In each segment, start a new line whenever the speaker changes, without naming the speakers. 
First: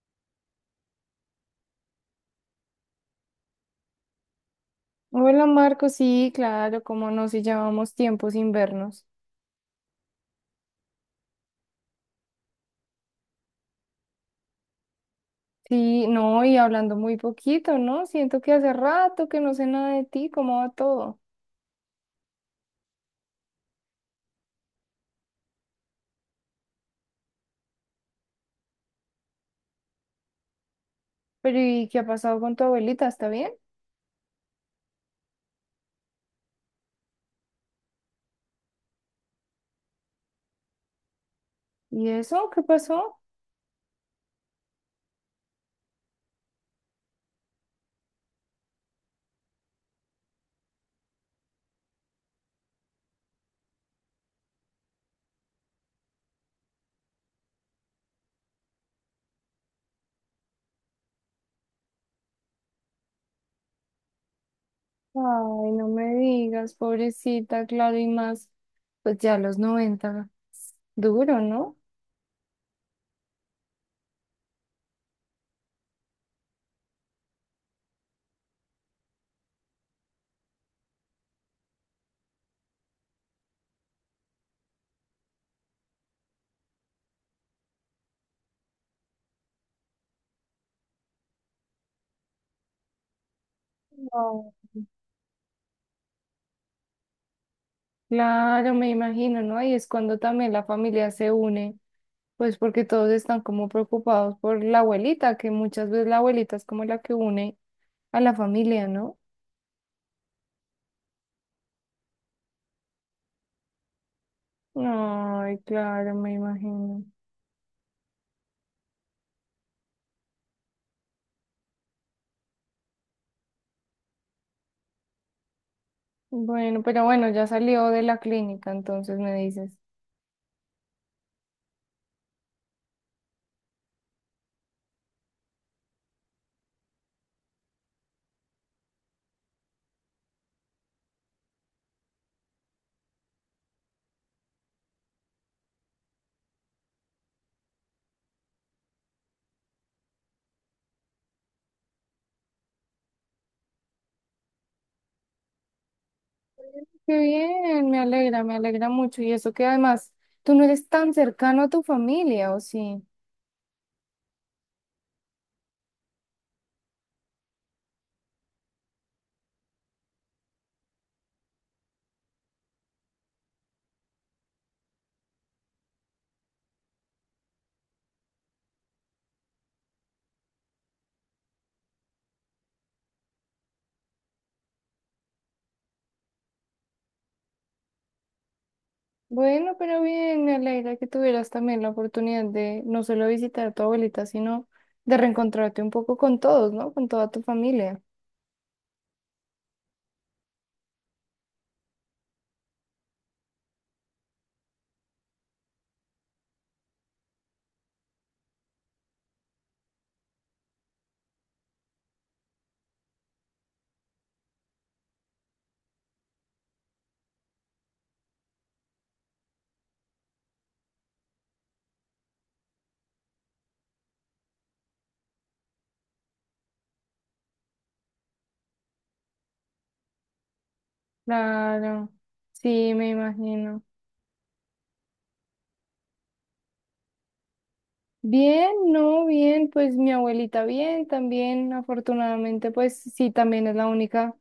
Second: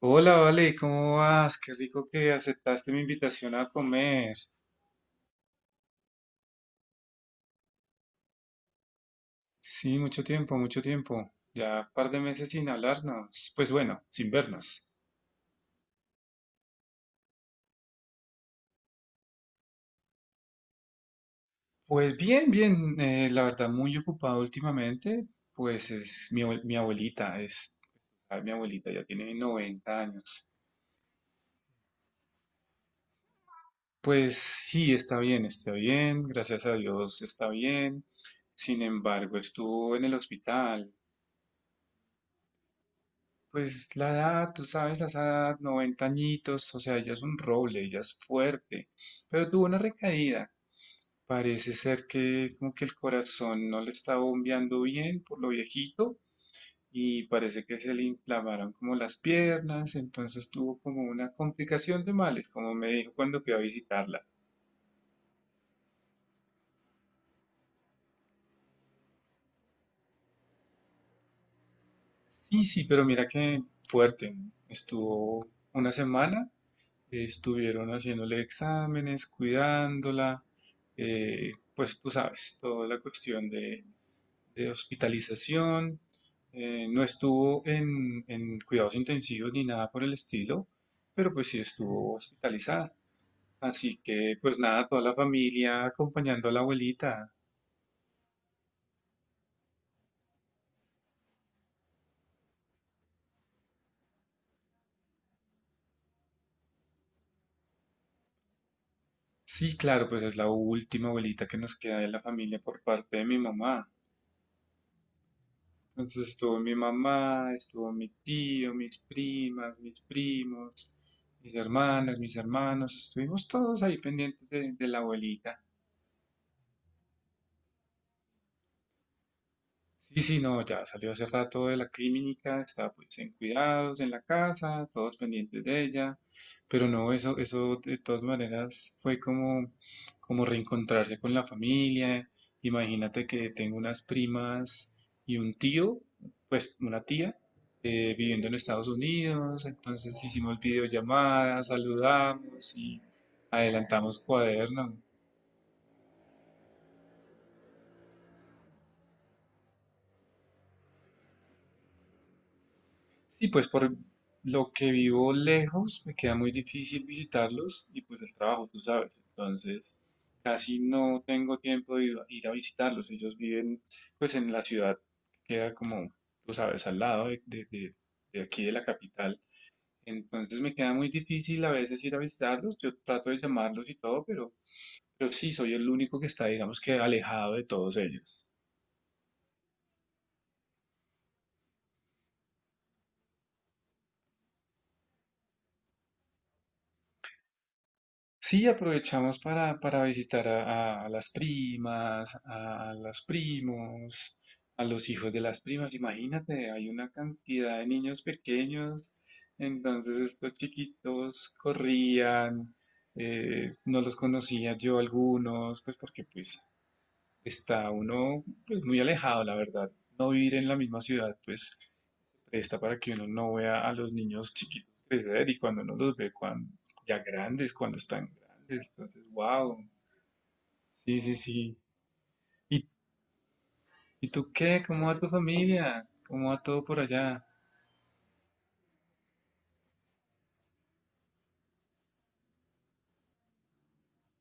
Hola, Vale, ¿cómo vas? Qué rico que aceptaste mi invitación a comer.
Hola Marco, sí, claro, cómo no, si llevamos tiempo sin vernos.
Sí, mucho tiempo, mucho tiempo. Ya un par de meses sin hablarnos. Pues bueno, sin vernos.
Sí, no, y hablando muy poquito, ¿no? Siento que hace rato que no sé nada de ti, ¿cómo va todo?
Pues bien, bien. La verdad, muy ocupado últimamente. Mi abuelita, mi abuelita, ya tiene 90 años.
Pero ¿y qué ha pasado con tu abuelita? ¿Está bien?
Pues sí, está bien, está bien. Gracias a Dios, está bien. Sin embargo, estuvo en el hospital.
¿Y eso? ¿Qué pasó?
Pues la edad, tú sabes, a esa edad, 90 añitos, o sea, ella es un roble, ella es fuerte, pero tuvo una recaída. Parece ser que como que el corazón no le está bombeando bien por lo viejito y parece que se le inflamaron como las piernas, entonces tuvo como una complicación de males, como me dijo cuando fui a visitarla.
Ay, no me digas, pobrecita, claro, y más, pues ya a los 90 duro, ¿no?
Sí, sí, pero mira que fuerte, estuvo una semana. Estuvieron haciéndole exámenes, cuidándola, pues tú sabes, toda la cuestión de hospitalización. No estuvo en cuidados intensivos ni nada por el estilo, pero pues sí estuvo hospitalizada. Así que
No.
pues nada, toda la familia acompañando a la abuelita.
Claro, me imagino, ¿no? Y es cuando también la familia se une. Pues porque todos están como preocupados por la abuelita, que muchas veces la abuelita es como la que une a la familia, ¿no?
Sí, claro, pues es la última abuelita que nos queda de la familia por parte de mi mamá.
Ay, claro,
Entonces
me
estuvo mi
imagino.
mamá, estuvo mi tío, mis primas, mis primos, mis hermanas, mis hermanos, estuvimos todos ahí pendientes de la abuelita.
Bueno, pero bueno, ya salió de la clínica, entonces me dices.
Sí, sí, no, ya salió hace rato de la clínica, está pues en cuidados, en la casa, todos pendientes de ella, pero no, eso de todas maneras fue como, como reencontrarse con la familia. Imagínate que tengo unas primas y un tío, pues una tía, viviendo en Estados Unidos, entonces hicimos videollamadas, saludamos y adelantamos cuaderno.
Qué bien, me alegra mucho. Y eso que además tú no eres tan cercano a tu familia, ¿o sí?
Sí, pues por lo que vivo lejos, me queda muy difícil visitarlos y pues el trabajo, tú sabes. Entonces, casi no tengo tiempo de ir a visitarlos. Ellos viven pues en la ciudad, que queda como, tú sabes, al lado de aquí de la capital. Entonces me queda muy difícil a veces ir a visitarlos. Yo trato de llamarlos y todo, pero sí, soy el único que está, digamos que alejado de todos ellos.
Bueno, pero bien, me alegra que tuvieras también la oportunidad de no solo visitar a tu abuelita, sino de reencontrarte un poco con todos, ¿no? Con toda tu familia.
Sí, aprovechamos para visitar a las primas, a los primos, a los hijos de las primas. Imagínate, hay una cantidad de niños pequeños, entonces estos chiquitos corrían, no los conocía yo algunos, pues porque pues está uno pues muy alejado, la verdad, no vivir en la misma ciudad, pues presta para que uno no vea a los niños chiquitos crecer y cuando uno los ve cuando, ya grandes, cuando están grandes. Entonces, wow. Sí, sí, sí.
Claro,
¿Y,
sí, me imagino.
¿y tú qué? ¿Cómo va tu familia? ¿Cómo va todo por allá?
Bien, no, bien, pues mi abuelita bien, también afortunadamente, pues sí, también es la única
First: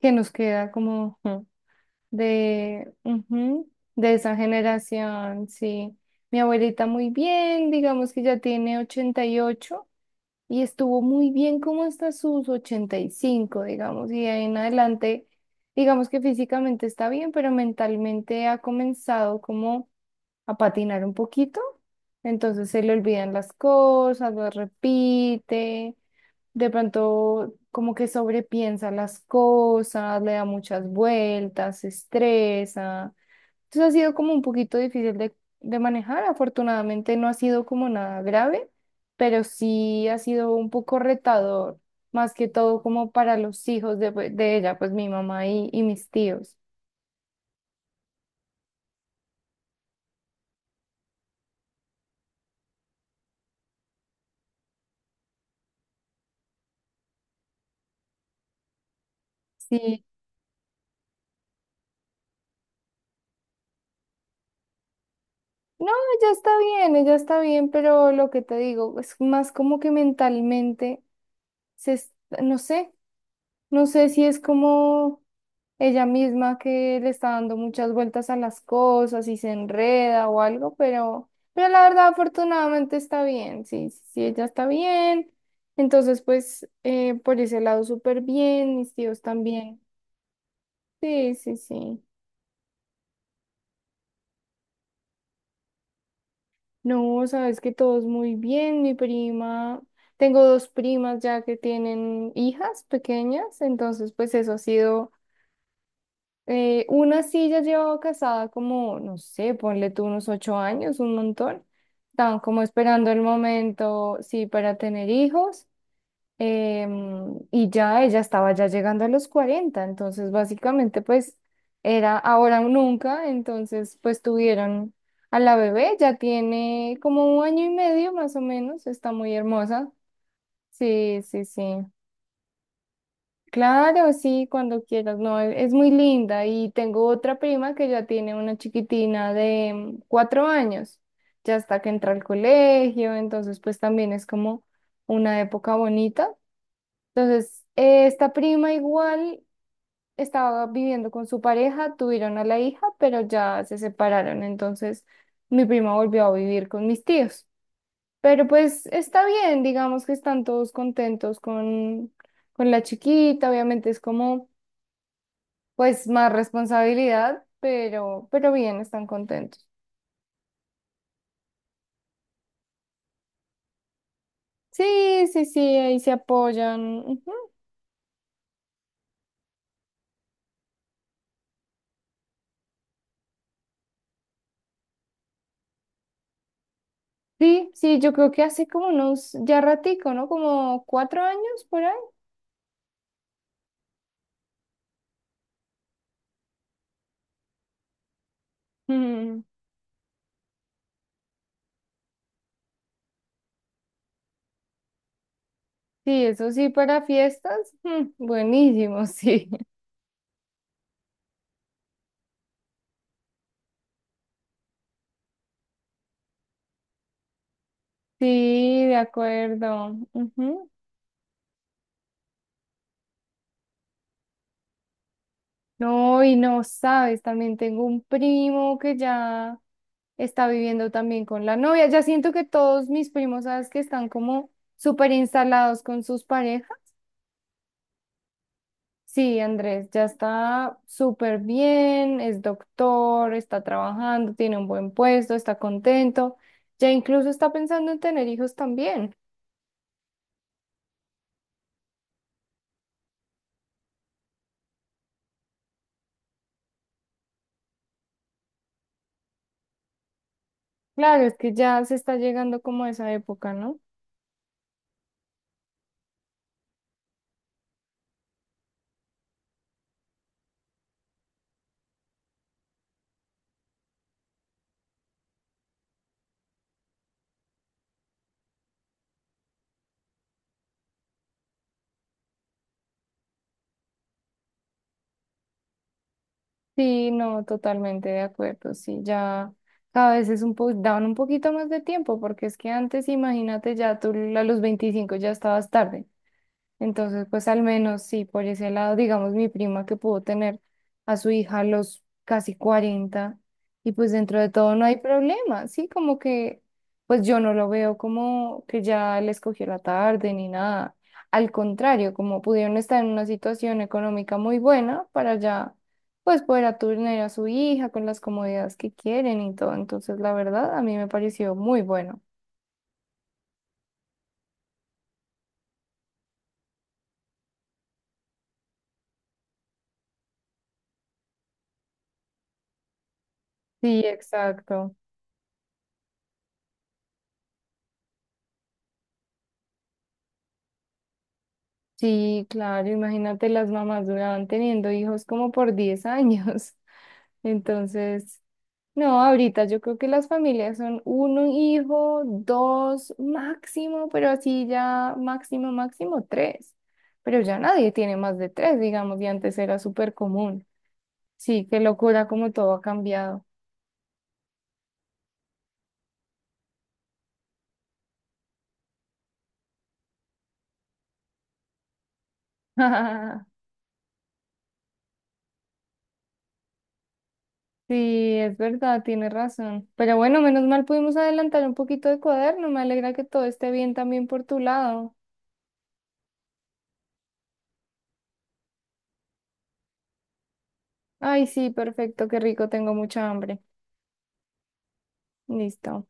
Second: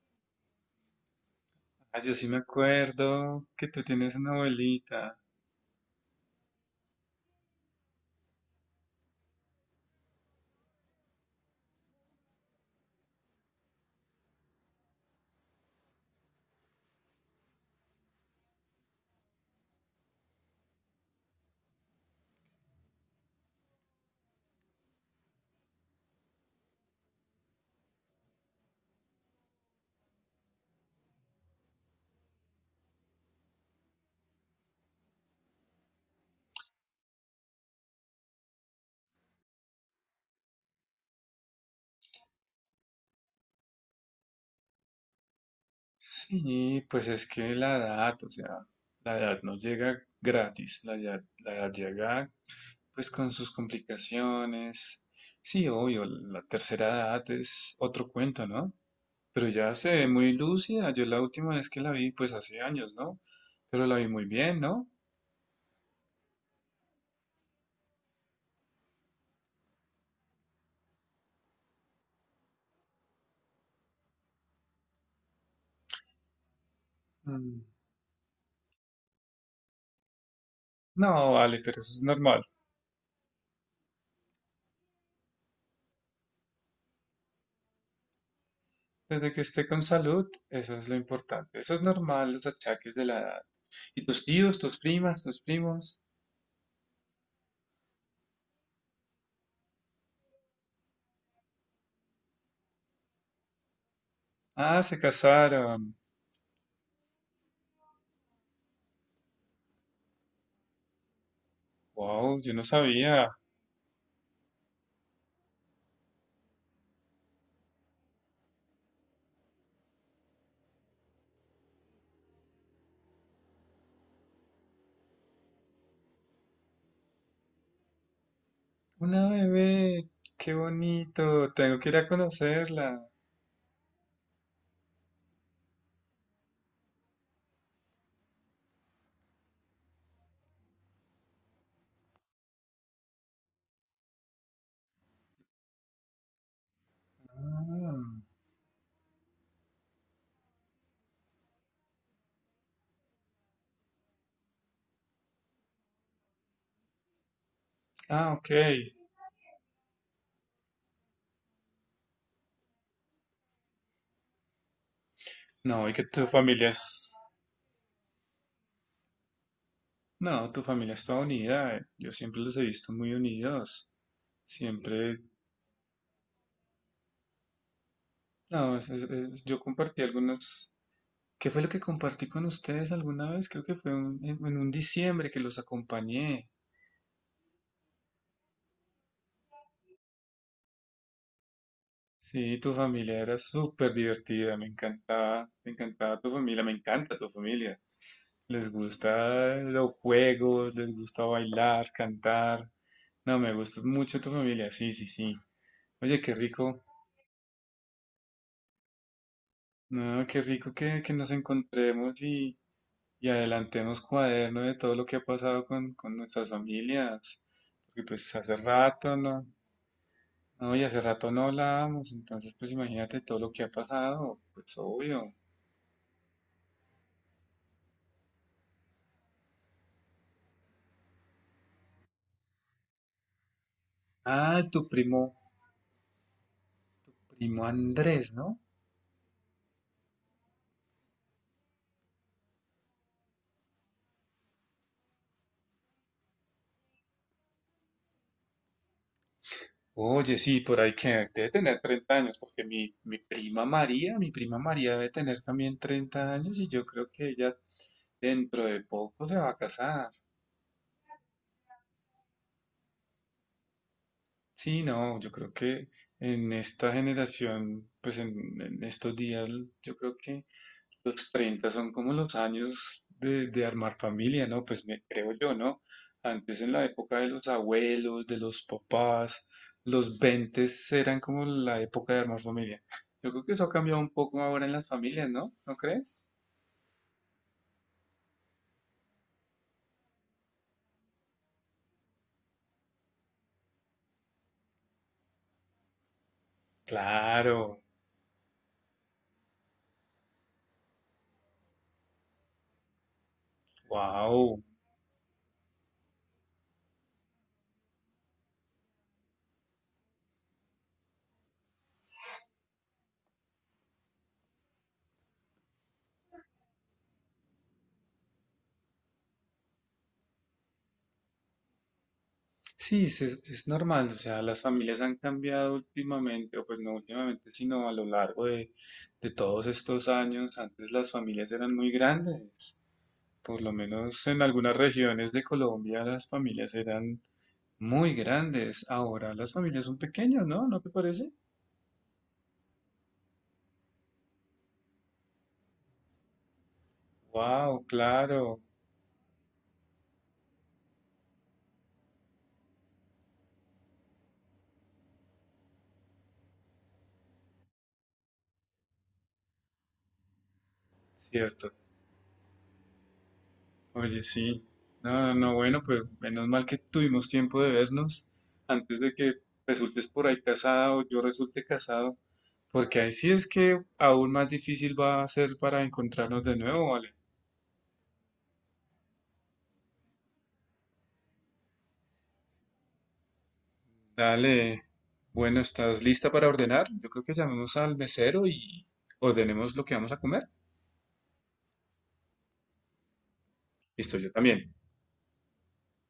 que nos queda como
Ah, yo sí me acuerdo que
ujú,
tú
de
tienes una
esa
abuelita.
generación, sí. Mi abuelita muy bien, digamos que ya tiene 88 y estuvo muy bien como hasta sus 85, digamos, y de ahí en adelante, digamos que físicamente está bien, pero mentalmente ha comenzado como a patinar un poquito, entonces se le olvidan las cosas, las repite, de pronto como que sobrepiensa las cosas, le da muchas vueltas, se estresa. Entonces ha sido como un poquito difícil de manejar, afortunadamente no ha sido como nada grave, pero sí ha sido un poco retador, más que todo como para los hijos de ella, pues mi mamá y mis tíos.
Sí, pues es que la edad, o sea, la edad no llega gratis, la edad llega pues con sus complicaciones. Sí, obvio, la tercera edad es otro cuento, ¿no? Pero ya se
Sí.
ve muy lúcida. Yo la última vez que la vi, pues hace años, ¿no? Pero la vi muy bien, ¿no?
No, ella está bien, pero lo que te digo es más como que mentalmente, se, es- no sé, no sé si es como ella misma que le está dando
Mm,
muchas vueltas a las cosas y se enreda o algo, pero,
no, vale,
pero
pero
la
eso es
verdad
normal.
afortunadamente está bien, sí, sí, ella está bien, entonces pues por ese lado súper bien, mis tíos
Desde que esté con
también,
salud, eso es lo
sí, sí,
importante. Eso es
sí.
normal, los achaques de la edad. ¿Y tus tíos, tus primas, tus primos?
No, sabes que todos muy bien. Mi prima, tengo dos primas ya que tienen hijas pequeñas, entonces pues eso ha
Ah, se
sido,
casaron.
una sí ya llevaba casada como, no sé, ponle tú unos 8 años, un montón.
Wow,
Estaban
yo
como
no
esperando el
sabía.
momento, sí, para tener hijos y ya ella estaba ya llegando a los 40 entonces básicamente pues era ahora o nunca, entonces pues tuvieron a la bebé, ya tiene como un año y medio más o menos, está
Una
muy hermosa.
bebé, qué
Sí, sí,
bonito.
sí.
Tengo que ir a conocerla.
Claro, sí, cuando quieras, no, es muy linda y tengo otra prima que ya tiene una chiquitina de 4 años, ya hasta que entra al colegio, entonces pues también es como una época bonita entonces,
Ah,
esta prima igual estaba viviendo con su pareja, tuvieron a la hija, pero ya se separaron. Entonces, mi prima volvió a vivir con mis tíos.
ah,
Pero
ok.
pues está bien, digamos que están todos contentos con, la chiquita. Obviamente es como,
No, y que
pues,
tu
más
familia es...
responsabilidad, pero bien, están contentos.
No, tu familia es toda unida. Yo siempre los he visto muy unidos. Siempre,
Sí, sí, sí, ahí se apoyan. Ujú.
no, es- yo compartí algunos. ¿Qué fue lo que compartí con ustedes alguna vez? Creo que fue en un diciembre que los acompañé.
Sí, sí, yo creo que hace como unos ya ratico, ¿no? Como 4 años por ahí.
Sí, tu familia era súper divertida. Me encantaba tu familia, me encanta tu familia. Les gusta los juegos, les gusta bailar, cantar. No, me gusta mucho tu familia. Sí, sí, sí. Oye,
Sí,
qué
eso sí,
rico.
para fiestas, buenísimo, sí.
No, qué rico que nos encontremos y adelantemos cuaderno de todo lo que ha pasado con nuestras familias, porque pues hace
Sí, de
rato
acuerdo. Ujú.
no, y hace rato no hablábamos, entonces pues imagínate todo lo que ha pasado, pues obvio.
No, y no sabes, también tengo un primo que ya está viviendo también con la novia. Ya siento que todos mis primos, sabes que están como
Ah, tu
súper
primo,
instalados con sus parejas.
primo Andrés, ¿no?
Sí, Andrés, ya está súper bien, es doctor, está trabajando, tiene un buen puesto, está contento. Ya incluso está pensando en tener hijos también.
Oye, sí, por ahí que debe tener 30 años, porque mi prima María debe tener también 30 años y yo creo que ella dentro de poco se va a casar.
Claro, es que ya se está llegando como a esa época, ¿no?
Sí, no, yo creo que en esta generación, pues en estos días, yo creo que los 30 son como los años de armar familia, ¿no? Pues me creo yo, ¿no? Antes en la época de los abuelos, de los papás, los 20 eran como la época de armar familia. Yo creo que eso ha cambiado un poco ahora en las familias, ¿no? ¿No crees?
Sí, no, totalmente de acuerdo. Sí, ya cada vez es un po daban un poquito más de tiempo, porque es que antes, imagínate, ya tú a los 25 ya estabas tarde. Entonces, pues al
Claro,
menos sí, por ese lado, digamos, mi prima que pudo tener a su hija a los casi 40 y pues dentro de
wow.
todo no hay problema, sí, como que pues yo no lo veo como que ya les cogió la tarde ni nada. Al contrario, como pudieron estar en una situación económica muy buena para ya pues poder atender a su hija con las comodidades que quieren y todo. Entonces, la verdad, a mí me pareció muy bueno.
Sí, es, es normal, o sea, las familias han cambiado últimamente, o pues no últimamente, sino a lo largo de todos estos años. Antes las familias eran muy grandes, por lo
Sí,
menos en algunas
exacto.
regiones de Colombia las familias eran muy grandes. Ahora las familias son pequeñas, ¿no? ¿No te parece?
Sí, claro, imagínate, las mamás duraban teniendo hijos como por 10 años.
Wow,
Entonces,
claro,
no, ahorita yo creo que las familias son uno hijo, dos máximo, pero así ya máximo, máximo tres. Pero ya nadie tiene más de tres, digamos, y antes era súper común. Sí,
cierto.
qué locura como todo ha cambiado.
Oye, sí. No, no, no, bueno, pues menos mal que tuvimos tiempo de vernos antes de que resultes por ahí casada o yo resulte casado, porque ahí sí es que aún más difícil va a ser para encontrarnos de nuevo, ¿vale?
Sí, es verdad, tiene razón. Pero bueno, menos mal pudimos adelantar un poquito de cuaderno. Me alegra que todo esté bien también por tu
Dale.
lado.
Bueno, ¿estás lista para ordenar? Yo creo que llamemos al mesero y ordenemos lo que vamos a comer.
Ay, sí, perfecto, qué rico, tengo mucha hambre.
Listo, yo también.
Listo,